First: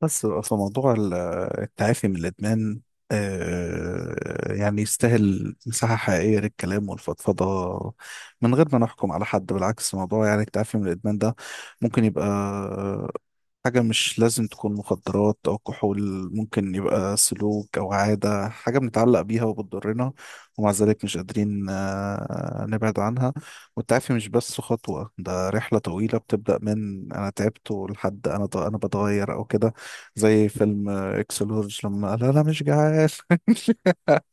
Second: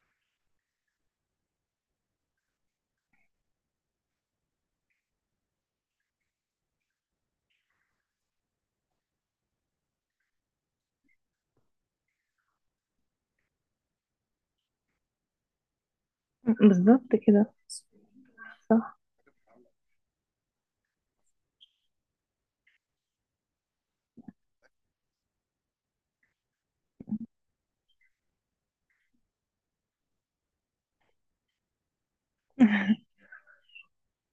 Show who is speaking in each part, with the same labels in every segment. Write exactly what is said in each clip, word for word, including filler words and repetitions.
Speaker 1: بس في موضوع ال- التعافي من الإدمان، آه، يعني يستاهل مساحة حقيقية للكلام والفضفضة، من غير ما نحكم على حد. بالعكس، موضوع يعني التعافي من الإدمان ده ممكن يبقى حاجة، مش لازم تكون مخدرات أو كحول، ممكن
Speaker 2: بالظبط
Speaker 1: يبقى
Speaker 2: كده.
Speaker 1: سلوك أو عادة، حاجة
Speaker 2: صح.
Speaker 1: بنتعلق بيها وبتضرنا، ومع ذلك مش قادرين آه، نبعد عنها. والتعافي مش بس خطوة، ده رحلة طويلة بتبدأ من أنا تعبت لحد أنا أنا بتغير أو كده. زي فيلم اكسلورج لما قال انا مش جعان.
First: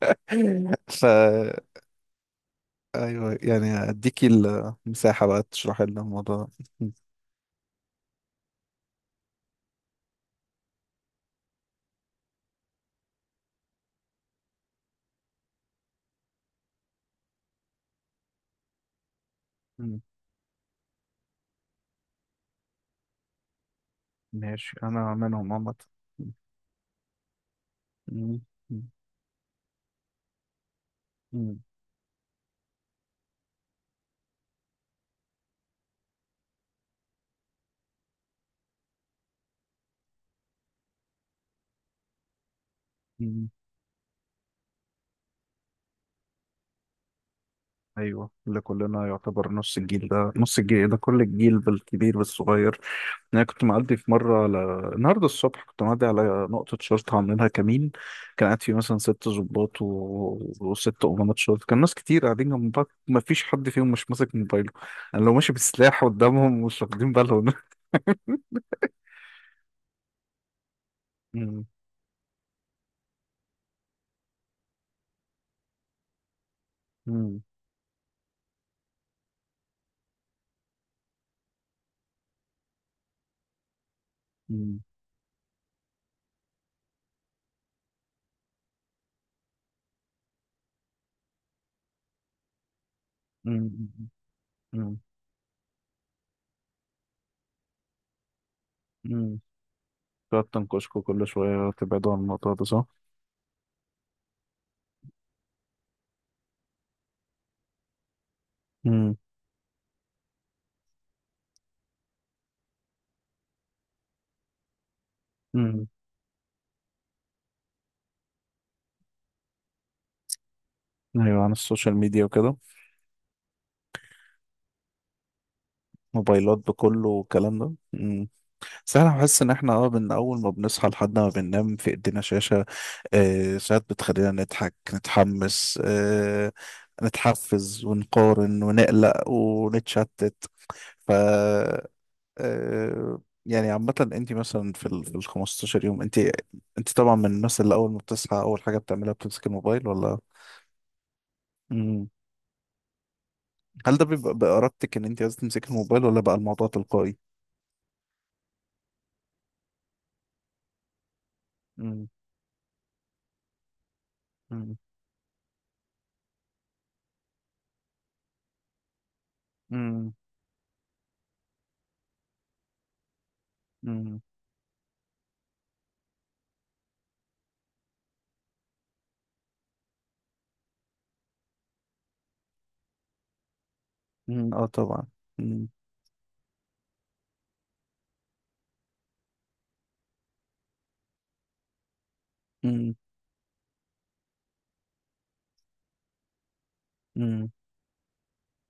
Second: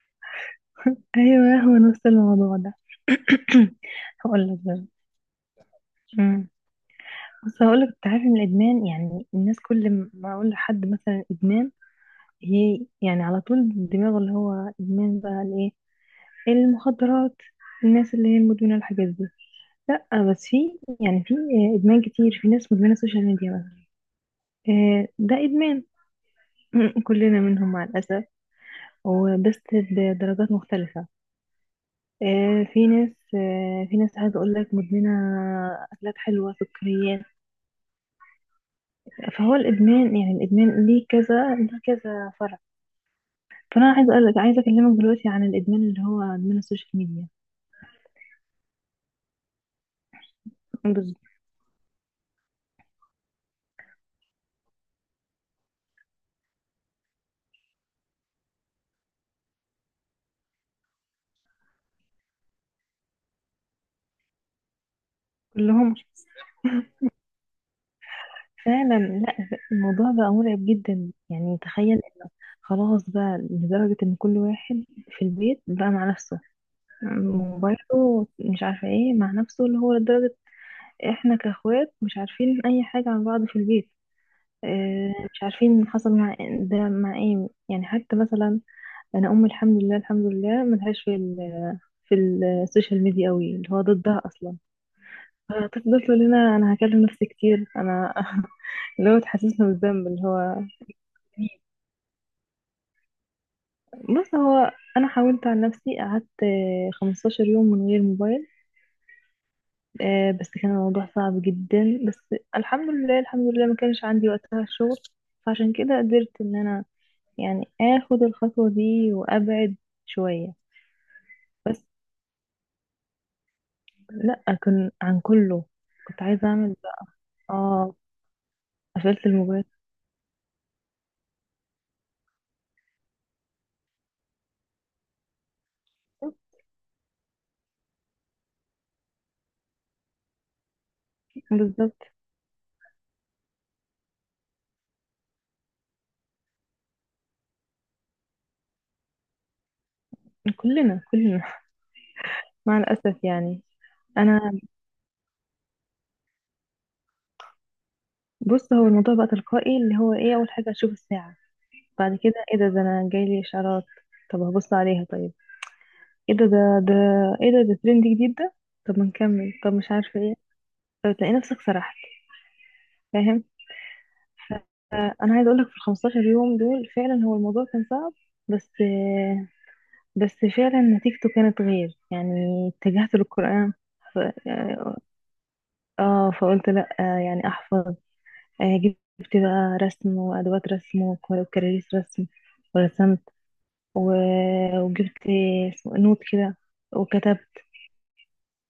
Speaker 1: فا
Speaker 2: ايوه، هو نفس الموضوع ده.
Speaker 1: ايوه، يعني اديكي
Speaker 2: هقول لك بقى.
Speaker 1: المساحة بقى تشرحي لنا الموضوع.
Speaker 2: أمم. بص، هقول لك، انت عارف ان الادمان، يعني الناس كل ما اقول لحد مثلا ادمان، هي يعني على طول دماغه اللي هو ادمان بقى الايه، المخدرات، الناس اللي هي مدمنه الحاجات دي.
Speaker 1: مم.
Speaker 2: لا، بس في، يعني في ادمان كتير. في ناس مدمنه السوشيال ميديا مثلا.
Speaker 1: ماشي،
Speaker 2: آه،
Speaker 1: انا
Speaker 2: ده
Speaker 1: منهم عامة.
Speaker 2: ادمان. كلنا منهم مع الاسف.
Speaker 1: مم.
Speaker 2: وبس، بدرجات مختلفه.
Speaker 1: مم.
Speaker 2: آه، في ناس آه، في ناس عايزة أقول لك مدمنة أكلات حلوة، سكريات. فهو الإدمان، يعني الإدمان ليه كذا ليه كذا فرع.
Speaker 1: مم.
Speaker 2: فأنا عايزة أقول لك عايزة أكلمك دلوقتي عن الإدمان اللي هو إدمان السوشيال ميديا.
Speaker 1: ايوه، اللي كلنا يعتبر نص الجيل ده، نص الجيل ده،
Speaker 2: بس
Speaker 1: كل الجيل بالكبير بالصغير. انا كنت معدي في مره ل... النهارده الصبح كنت معدي على نقطه شرطه عاملينها كمين، كان قاعد فيه مثلا ست ضباط و... وست امناء شرطه، كان ناس كتير قاعدين جنب بعض، ما فيش حد فيهم مش ماسك موبايله. انا لو ماشي
Speaker 2: كلهم
Speaker 1: بسلاح قدامهم مش واخدين بالهم.
Speaker 2: فعلا، لا، الموضوع بقى مرعب جدا، يعني
Speaker 1: مم.
Speaker 2: تخيل. خلاص بقى، لدرجة إن كل واحد في البيت بقى مع نفسه،
Speaker 1: مم.
Speaker 2: موبايله، مش عارفة إيه، مع نفسه اللي هو لدرجة إحنا كأخوات مش عارفين أي حاجة عن بعض في البيت.
Speaker 1: مم.
Speaker 2: آه، مش عارفين حصل مع ده مع ايه، يعني حتى مثلا انا امي، الحمد لله الحمد لله، ملهاش في ال في السوشيال ميديا قوي، اللي هو
Speaker 1: مم.
Speaker 2: ضدها اصلا.
Speaker 1: مم.
Speaker 2: فتفضل تقول لنا انا هكلم نفسي كتير انا. اللي هو
Speaker 1: مم.
Speaker 2: تحسسنا بالذنب اللي
Speaker 1: تقعد
Speaker 2: هو.
Speaker 1: تنكشكوا كل شويه تبعدوا عن الموضوع ده، صح؟
Speaker 2: بص، هو انا حاولت عن نفسي، قعدت آه، 15 يوم من غير موبايل.
Speaker 1: مم.
Speaker 2: آه، بس كان الموضوع صعب جدا، بس الحمد لله الحمد لله ما كانش عندي وقتها الشغل، فعشان
Speaker 1: مم.
Speaker 2: كده قدرت ان انا يعني اخد الخطوة دي وابعد شوية.
Speaker 1: ايوه، عن
Speaker 2: بس
Speaker 1: السوشيال ميديا وكده.
Speaker 2: لا، كان عن كله، كنت عايزة
Speaker 1: موبايلات
Speaker 2: اعمل ده.
Speaker 1: بكله والكلام ده.
Speaker 2: اه،
Speaker 1: بس انا
Speaker 2: قفلت
Speaker 1: بحس ان
Speaker 2: الموبايل.
Speaker 1: احنا، اه من اول ما بنصحى لحد ما بننام في ايدينا شاشة. آه ساعات بتخلينا نضحك، نتحمس، آه نتحفز ونقارن ونقلق ونتشتت. ف
Speaker 2: بالظبط.
Speaker 1: آه يعني عامة انت مثلا في ال في ال 15 يوم، انت انت طبعا من الناس اللي اول ما بتصحى اول حاجة بتعملها بتمسك الموبايل، ولا؟
Speaker 2: كلنا كلنا.
Speaker 1: مم.
Speaker 2: مع الاسف يعني.
Speaker 1: هل ده بيبقى
Speaker 2: انا،
Speaker 1: بإرادتك ان انت عايز تمسك الموبايل، ولا بقى الموضوع تلقائي؟
Speaker 2: بص، هو الموضوع بقى تلقائي، اللي هو ايه، اول حاجة اشوف الساعة،
Speaker 1: مم.
Speaker 2: بعد كده ايه ده ده، انا جايلي اشعارات، طب هبص
Speaker 1: مم.
Speaker 2: عليها، طيب، ايه ده ده ده ايه ده ده ترند جديد ده، طب ما نكمل، طب مش
Speaker 1: مم.
Speaker 2: عارفة ايه، طب تلاقي نفسك سرحت، فاهم.
Speaker 1: مم.
Speaker 2: انا عايزه اقول لك في ال 15 يوم دول فعلا، هو الموضوع كان صعب، بس بس فعلا نتيجته كانت غير يعني. اتجهت للقرآن، ف...
Speaker 1: مم. اه،
Speaker 2: اه
Speaker 1: طبعا.
Speaker 2: آه، فقلت لا، آه يعني احفظ. آه جبت بقى رسم وادوات رسم وك- وكراريس رسم
Speaker 1: مم.
Speaker 2: ورسمت. و... وجبت اسمه- إيه، نوت كده
Speaker 1: امم.
Speaker 2: وكتبت.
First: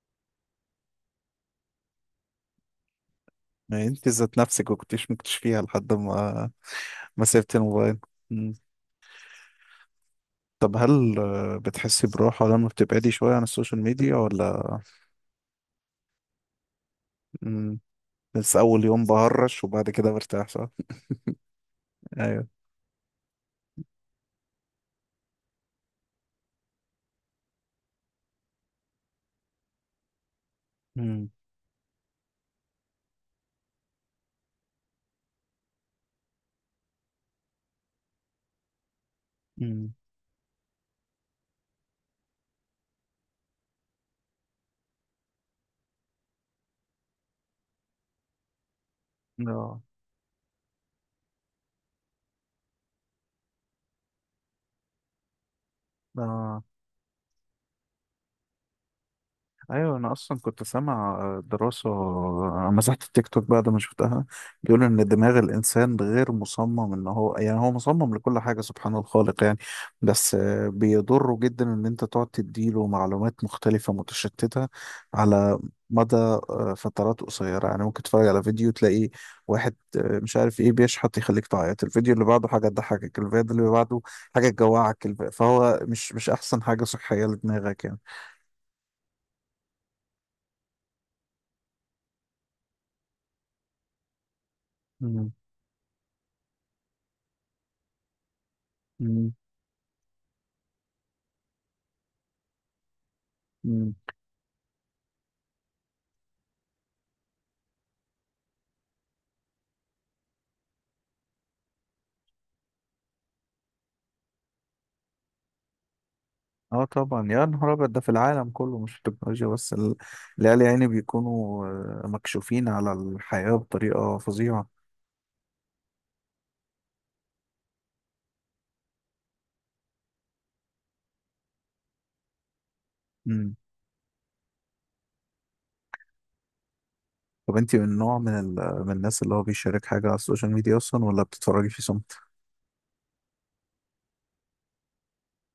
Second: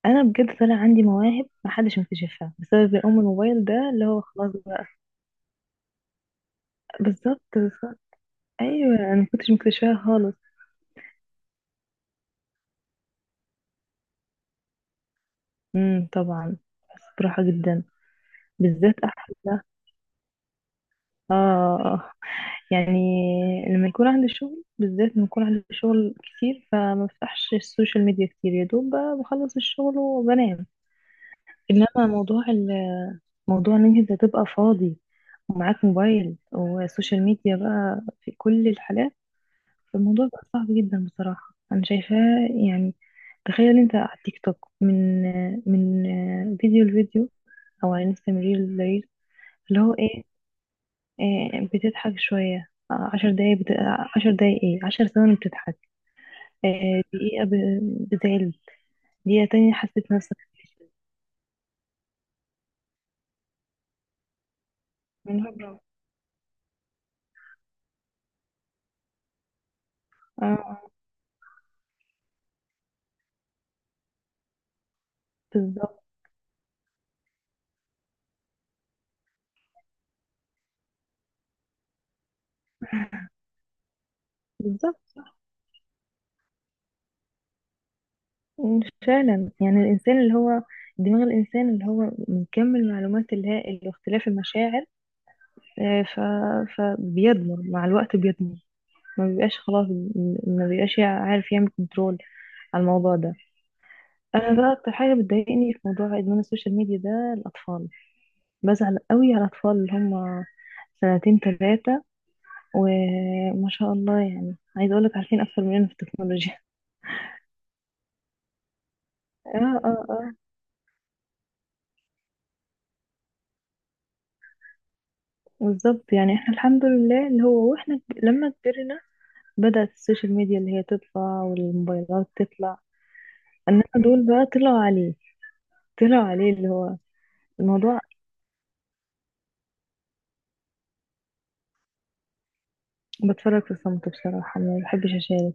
Speaker 2: انا بجد طلع عندي مواهب محدش مكتشفها بسبب ام الموبايل
Speaker 1: يعني
Speaker 2: ده، اللي
Speaker 1: انت
Speaker 2: هو
Speaker 1: ذات
Speaker 2: خلاص
Speaker 1: نفسك ما
Speaker 2: بقى.
Speaker 1: كنتيش مكتشفيها لحد ما ما
Speaker 2: بالظبط
Speaker 1: سبت الموبايل.
Speaker 2: بالظبط.
Speaker 1: مم.
Speaker 2: ايوه انا مكنتش مكتشفاها خالص.
Speaker 1: طب هل آه، بتحسي براحة لما بتبعدي شوية عن السوشيال ميديا، ولا؟
Speaker 2: امم طبعا. بس براحة
Speaker 1: مم.
Speaker 2: جدا،
Speaker 1: بس أول
Speaker 2: بالذات
Speaker 1: يوم
Speaker 2: احلى.
Speaker 1: بهرش وبعد كده برتاح، صح؟
Speaker 2: اه.
Speaker 1: أيوه.
Speaker 2: يعني لما يكون عندي شغل، بالذات لما يكون عندي شغل كتير، فما بفتحش السوشيال ميديا كتير، يا دوب ب- بخلص الشغل وبنام.
Speaker 1: امم.
Speaker 2: انما موضوع ال- موضوع ان انت تبقى فاضي ومعاك موبايل وسوشيال ميديا، بقى في كل الحالات
Speaker 1: امم.
Speaker 2: فالموضوع بقى صعب جدا بصراحة انا شايفاه يعني. تخيل انت على التيك توك، من من فيديو لفيديو، او على انستغرام ريل لريل، اللي
Speaker 1: اه.
Speaker 2: هو ايه، آه، بتضحك شوية، آه، عشر دقايق بت... آه، عشر دقايق، ايه، عشر ثواني بتضحك،
Speaker 1: آه.
Speaker 2: آه، دقيقة ب... بتعلم، دقيقة تانية
Speaker 1: ايوه، انا
Speaker 2: حسيت نفسك
Speaker 1: اصلا كنت سامع دراسه، مسحت التيك توك بعد ما شفتها، بيقول ان دماغ
Speaker 2: من هبرة.
Speaker 1: الانسان غير مصمم ان هو، يعني هو مصمم لكل حاجه، سبحان الخالق يعني، بس آه،
Speaker 2: اه.
Speaker 1: بيضره جدا ان انت تقعد تديله معلومات مختلفه متشتته على
Speaker 2: بالظبط.
Speaker 1: مدى آه، فترات قصيره. يعني ممكن تتفرج على فيديو تلاقي واحد آه، مش عارف ايه بيشحت يخليك تعيط، الفيديو اللي بعده حاجه تضحكك، الفيديو اللي بعده حاجه
Speaker 2: بالظبط
Speaker 1: تجوعك، الف-
Speaker 2: صح.
Speaker 1: فهو مش مش احسن حاجه صحيه لدماغك، يعني.
Speaker 2: فعلا يعني الإنسان اللي هو دماغ الإنسان اللي هو من كم المعلومات الهائل واختلاف المشاعر، آه، ف... فبيدمر مع الوقت، بيدمر. ما
Speaker 1: مم.
Speaker 2: بيبقاش خلاص، م- ما بيبقاش عارف يعمل كنترول على الموضوع ده.
Speaker 1: مم.
Speaker 2: انا بقى اكتر حاجه بتضايقني في موضوع ادمان السوشيال ميديا ده الاطفال. بزعل قوي على الأطفال اللي هم سنتين تلاتة وما شاء الله، يعني عايزة أقولك عارفين أكتر مننا في التكنولوجيا.
Speaker 1: اه طبعا، يا نهار ابيض، ده في العالم كله مش في التكنولوجيا
Speaker 2: اه
Speaker 1: بس. ال-
Speaker 2: اه اه.
Speaker 1: العيال يعني بيكونوا آه، مكشوفين على الحياة بطريقة فظيعة.
Speaker 2: بالظبط، يعني احنا الحمد لله، اللي هو واحنا ك- لما كبرنا، بدأت السوشيال ميديا اللي هي تطلع والموبايلات تطلع،
Speaker 1: مم.
Speaker 2: انما دول بقى طلعوا عليه، طلعوا عليه اللي هو
Speaker 1: طب انتي من
Speaker 2: الموضوع.
Speaker 1: نوع من ال... من الناس اللي هو بيشارك حاجة على السوشيال ميديا اصلا، ولا بتتفرجي في صمت؟
Speaker 2: بتفرج في صمت بصراحة، ما بحبش أشارك.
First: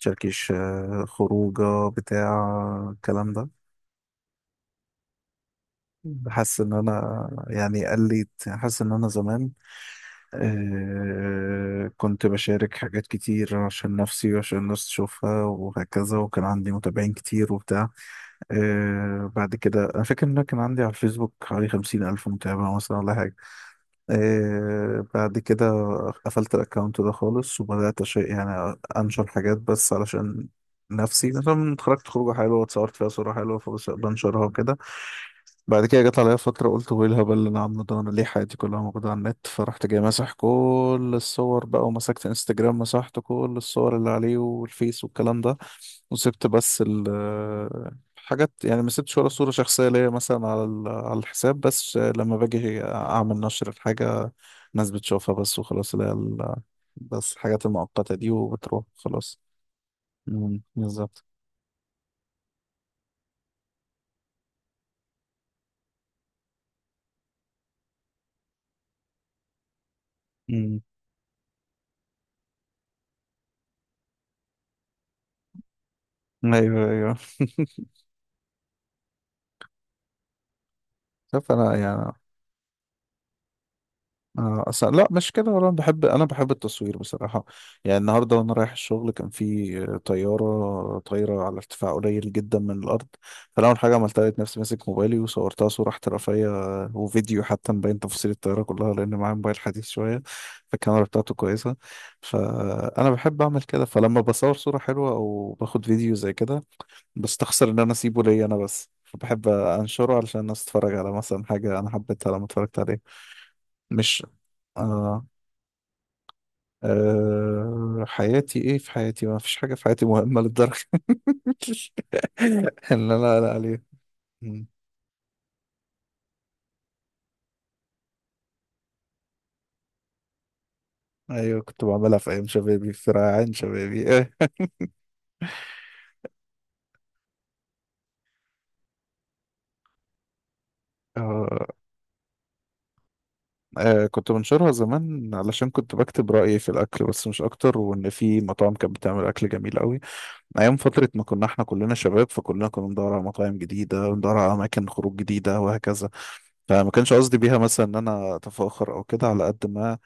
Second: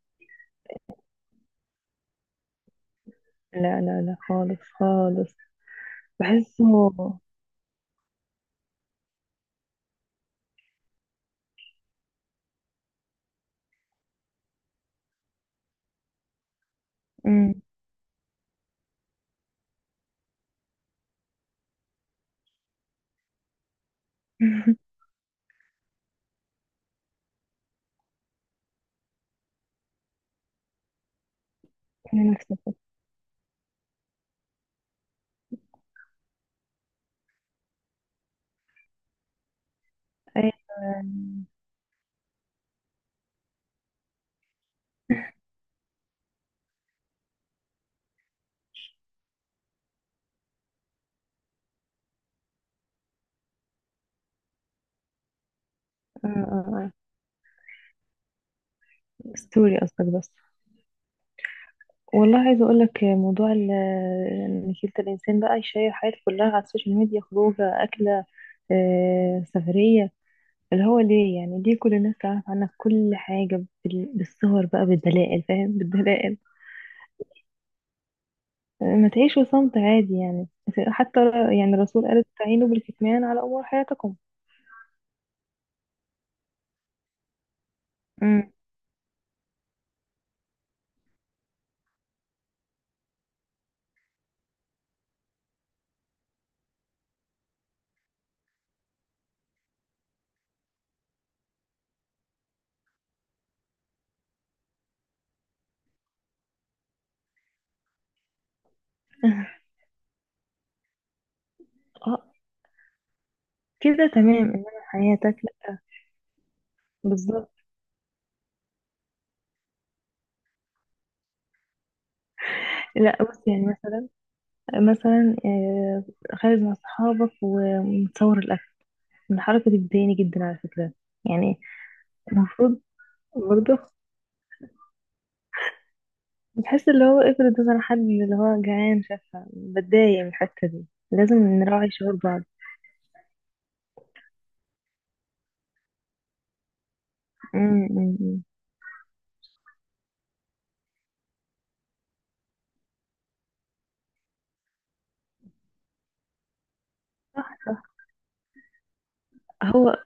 Speaker 1: تشاركيش آه، خروجة بتاع الكلام ده؟
Speaker 2: لا لا لا خالص خالص،
Speaker 1: حاسس ان
Speaker 2: بحسه.
Speaker 1: انا، يعني قلت حاسس ان انا زمان آه كنت بشارك حاجات كتير عشان نفسي وعشان الناس تشوفها وهكذا، وكان عندي متابعين كتير
Speaker 2: أمم.
Speaker 1: وبتاع. آه بعد كده أنا فاكر إن أنا كان عندي على الفيسبوك حوالي خمسين ألف متابع مثلا ولا حاجة. آه بعد كده قفلت الأكونت ده خالص، وبدأت أش- يعني أنشر حاجات بس علشان نفسي، مثلا اتخرجت
Speaker 2: أنا
Speaker 1: خروجة
Speaker 2: نفسي.
Speaker 1: حلوة اتصورت فيها صورة حلوة فبنشرها وكده. بعد كده جت عليا فترة قلت، هو ايه الهبل اللي انا عامله ده؟ انا ليه حياتي كلها موجودة على النت؟ فرحت جاي ماسح
Speaker 2: أيوة. آه،
Speaker 1: كل الصور بقى، ومسكت انستجرام مسحت كل الصور اللي عليه والفيس والكلام ده، وسبت بس ال حاجات، يعني ما سبتش ولا صورة شخصية ليا مثلا على ال- على الحساب، بس لما باجي اعمل نشر الحاجة الناس بتشوفها بس وخلاص، اللي هي
Speaker 2: آه،
Speaker 1: ال-
Speaker 2: آه.
Speaker 1: بس الحاجات المؤقتة دي، وبتروح خلاص.
Speaker 2: ستوري قصدك، بس.
Speaker 1: مم، بالظبط.
Speaker 2: والله عايزه اقول لك موضوع ال- ان كلتا الانسان بقى يشير حياته كلها على السوشيال ميديا، خروجه، اكله، آه، سفريه،
Speaker 1: مم.
Speaker 2: اللي هو ليه، يعني ليه كل الناس تعرف عنك كل حاجه، بال- بالصور بقى، بالدلائل، فاهم. بالدلائل.
Speaker 1: ايوه، ايوه.
Speaker 2: آه، ما تعيشوا صمت عادي، يعني حتى
Speaker 1: شوف
Speaker 2: ر-
Speaker 1: انا
Speaker 2: يعني الرسول
Speaker 1: يعني،
Speaker 2: قال استعينوا بالكتمان على امور حياتكم.
Speaker 1: آه، أصلا لا مش كده، ولا أنا بحب، أنا بحب التصوير بصراحة. يعني النهاردة
Speaker 2: مم.
Speaker 1: وأنا رايح الشغل كان في آه، طيارة طايرة على ارتفاع قليل جدا من الأرض، فأنا أول حاجة عملتها لقيت نفسي ماسك موبايلي وصورتها صورة احترافية، آه، وفيديو حتى مبين تفاصيل الطيارة كلها، لأن معايا موبايل حديث شوية فالكاميرا بتاعته كويسة. فأنا بحب أعمل كده، فلما بصور صورة حلوة أو باخد فيديو زي كده، بستخسر إن أنا أسيبه ليا أنا بس، فبحب أنشره علشان الناس تتفرج على مثلا حاجة أنا
Speaker 2: اه.
Speaker 1: حبيتها لما اتفرجت عليها.
Speaker 2: كده
Speaker 1: مش
Speaker 2: تمام، انما
Speaker 1: آه،
Speaker 2: حياتك لا. بالظبط.
Speaker 1: أه، حياتي ايه؟ في حياتي ما فيش حاجة في حياتي مهمة للدرجة. اللي
Speaker 2: لا،
Speaker 1: انا
Speaker 2: بص،
Speaker 1: قلق
Speaker 2: يعني
Speaker 1: عليها.
Speaker 2: مثلا
Speaker 1: مم.
Speaker 2: مثلا آه، خارج مع صحابك ومتصور الأكل، من الحركة دي بتضايقني جدا على فكرة، يعني
Speaker 1: ايوه، كنت بعملها في ايام
Speaker 2: المفروض
Speaker 1: شبابي، في ريعان
Speaker 2: برضه
Speaker 1: شبابي. أه.
Speaker 2: بتحس اللي هو، افرض مثلا حد اللي هو جعان شافها، بتضايق من الحتة دي، لازم
Speaker 1: آه،
Speaker 2: نراعي شعور بعض.
Speaker 1: آه، كنت بنشرها زمان علشان كنت بكتب رأيي في الأكل بس مش أكتر،
Speaker 2: أمم، أمم،
Speaker 1: وإن في
Speaker 2: أمم.
Speaker 1: مطاعم كانت بتعمل أكل جميل قوي، أيام فترة ما كنا إحنا كلنا شباب، فكلنا كنا بندور على مطاعم جديدة وندور على أماكن خروج جديدة وهكذا، فما كانش قصدي
Speaker 2: صح
Speaker 1: بيها مثلا إن
Speaker 2: صح.
Speaker 1: أنا أتفاخر أو كده، على قد ما.
Speaker 2: هو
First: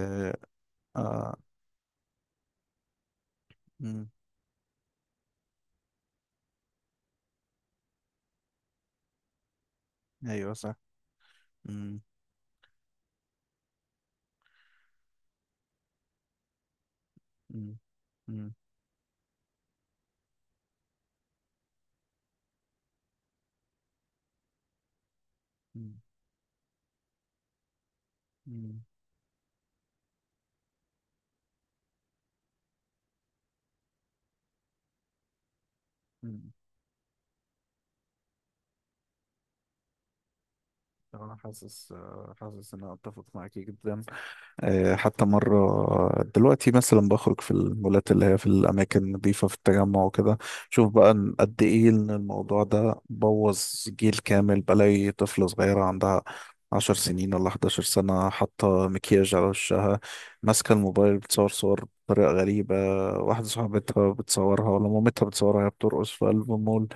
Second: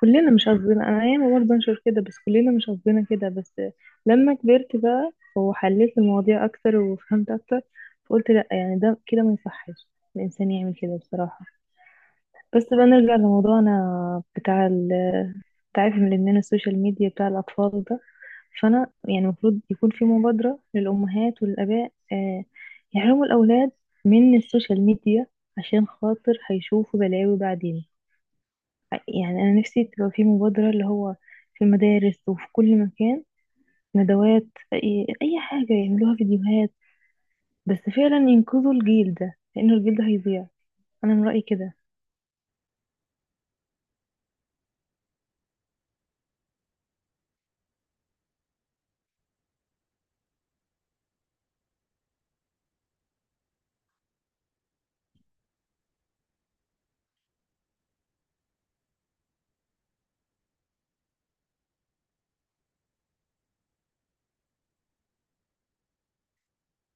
Speaker 2: كلنا مش قصدنا، أنا
Speaker 1: آه.
Speaker 2: أيام برضه أنشر كده، بس كلنا مش قصدنا كده. بس
Speaker 1: مم،
Speaker 2: لما كبرت بقى وحليت المواضيع أكتر وفهمت أكتر، فقلت لأ، يعني ده كده ما يصحش الإنسان
Speaker 1: أيوه،
Speaker 2: يعمل
Speaker 1: صح.
Speaker 2: كده بصراحة.
Speaker 1: مم.
Speaker 2: بس بقى نرجع لموضوعنا بتاع ال- تعافي من الإدمان السوشيال ميديا بتاع
Speaker 1: مم.
Speaker 2: الأطفال ده.
Speaker 1: مم.
Speaker 2: فأنا يعني المفروض يكون في مبادرة للأمهات والآباء، آه، يحرموا الأولاد من السوشيال ميديا، عشان
Speaker 1: مم.
Speaker 2: خاطر هيشوفوا بلاوي بعدين.
Speaker 1: مم.
Speaker 2: يعني أنا نفسي تبقى في مبادرة اللي هو في المدارس وفي كل مكان، ندوات، أي أي حاجة يعملوها
Speaker 1: مم.
Speaker 2: فيديوهات، بس فعلا ينقذوا الجيل ده لأنه الجيل ده هيضيع. أنا من
Speaker 1: أنا
Speaker 2: رأيي كده.
Speaker 1: حاسس، آه، حاسس إن أنا أتفق معاكي جدا. آه، حتى مرة، آه، دلوقتي مثلا بخرج في المولات اللي هي في الأماكن النظيفة في التجمع وكده، شوف بقى إن قد إيه إن الموضوع ده بوظ جيل كامل. بلاقي طفلة صغيرة عندها عشر سنين ولا 11 سنة حاطة مكياج على وشها، ماسكة الموبايل بتصور صور بطريقة غريبة، واحدة صاحبتها بتصورها ولا مامتها بتصورها وهي بترقص في قلب المول،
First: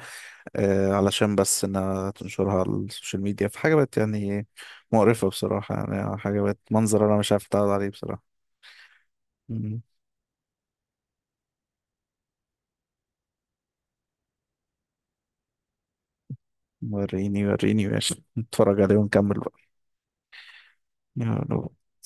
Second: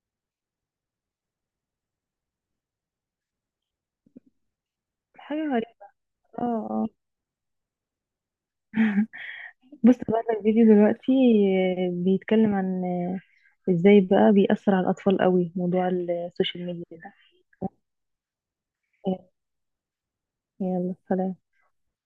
Speaker 1: آه، علشان بس انها تنشرها على السوشيال ميديا. في حاجة بقت يعني مقرفة
Speaker 2: حاجة غريبة.
Speaker 1: بصراحة، يعني حاجة
Speaker 2: اه.
Speaker 1: بقت
Speaker 2: آه.
Speaker 1: منظر انا مش عارف اتعرض عليه بصراحة. مم.
Speaker 2: بص بقى لك فيديو دلوقتي، آه، بيتكلم عن، آه، ازاي بقى بيأثر على الأطفال قوي موضوع السوشيال ميديا ده.
Speaker 1: وريني وريني، ماشي، نتفرج عليه
Speaker 2: آه،
Speaker 1: ونكمل بقى.
Speaker 2: يلا سلام.
Speaker 1: يلا.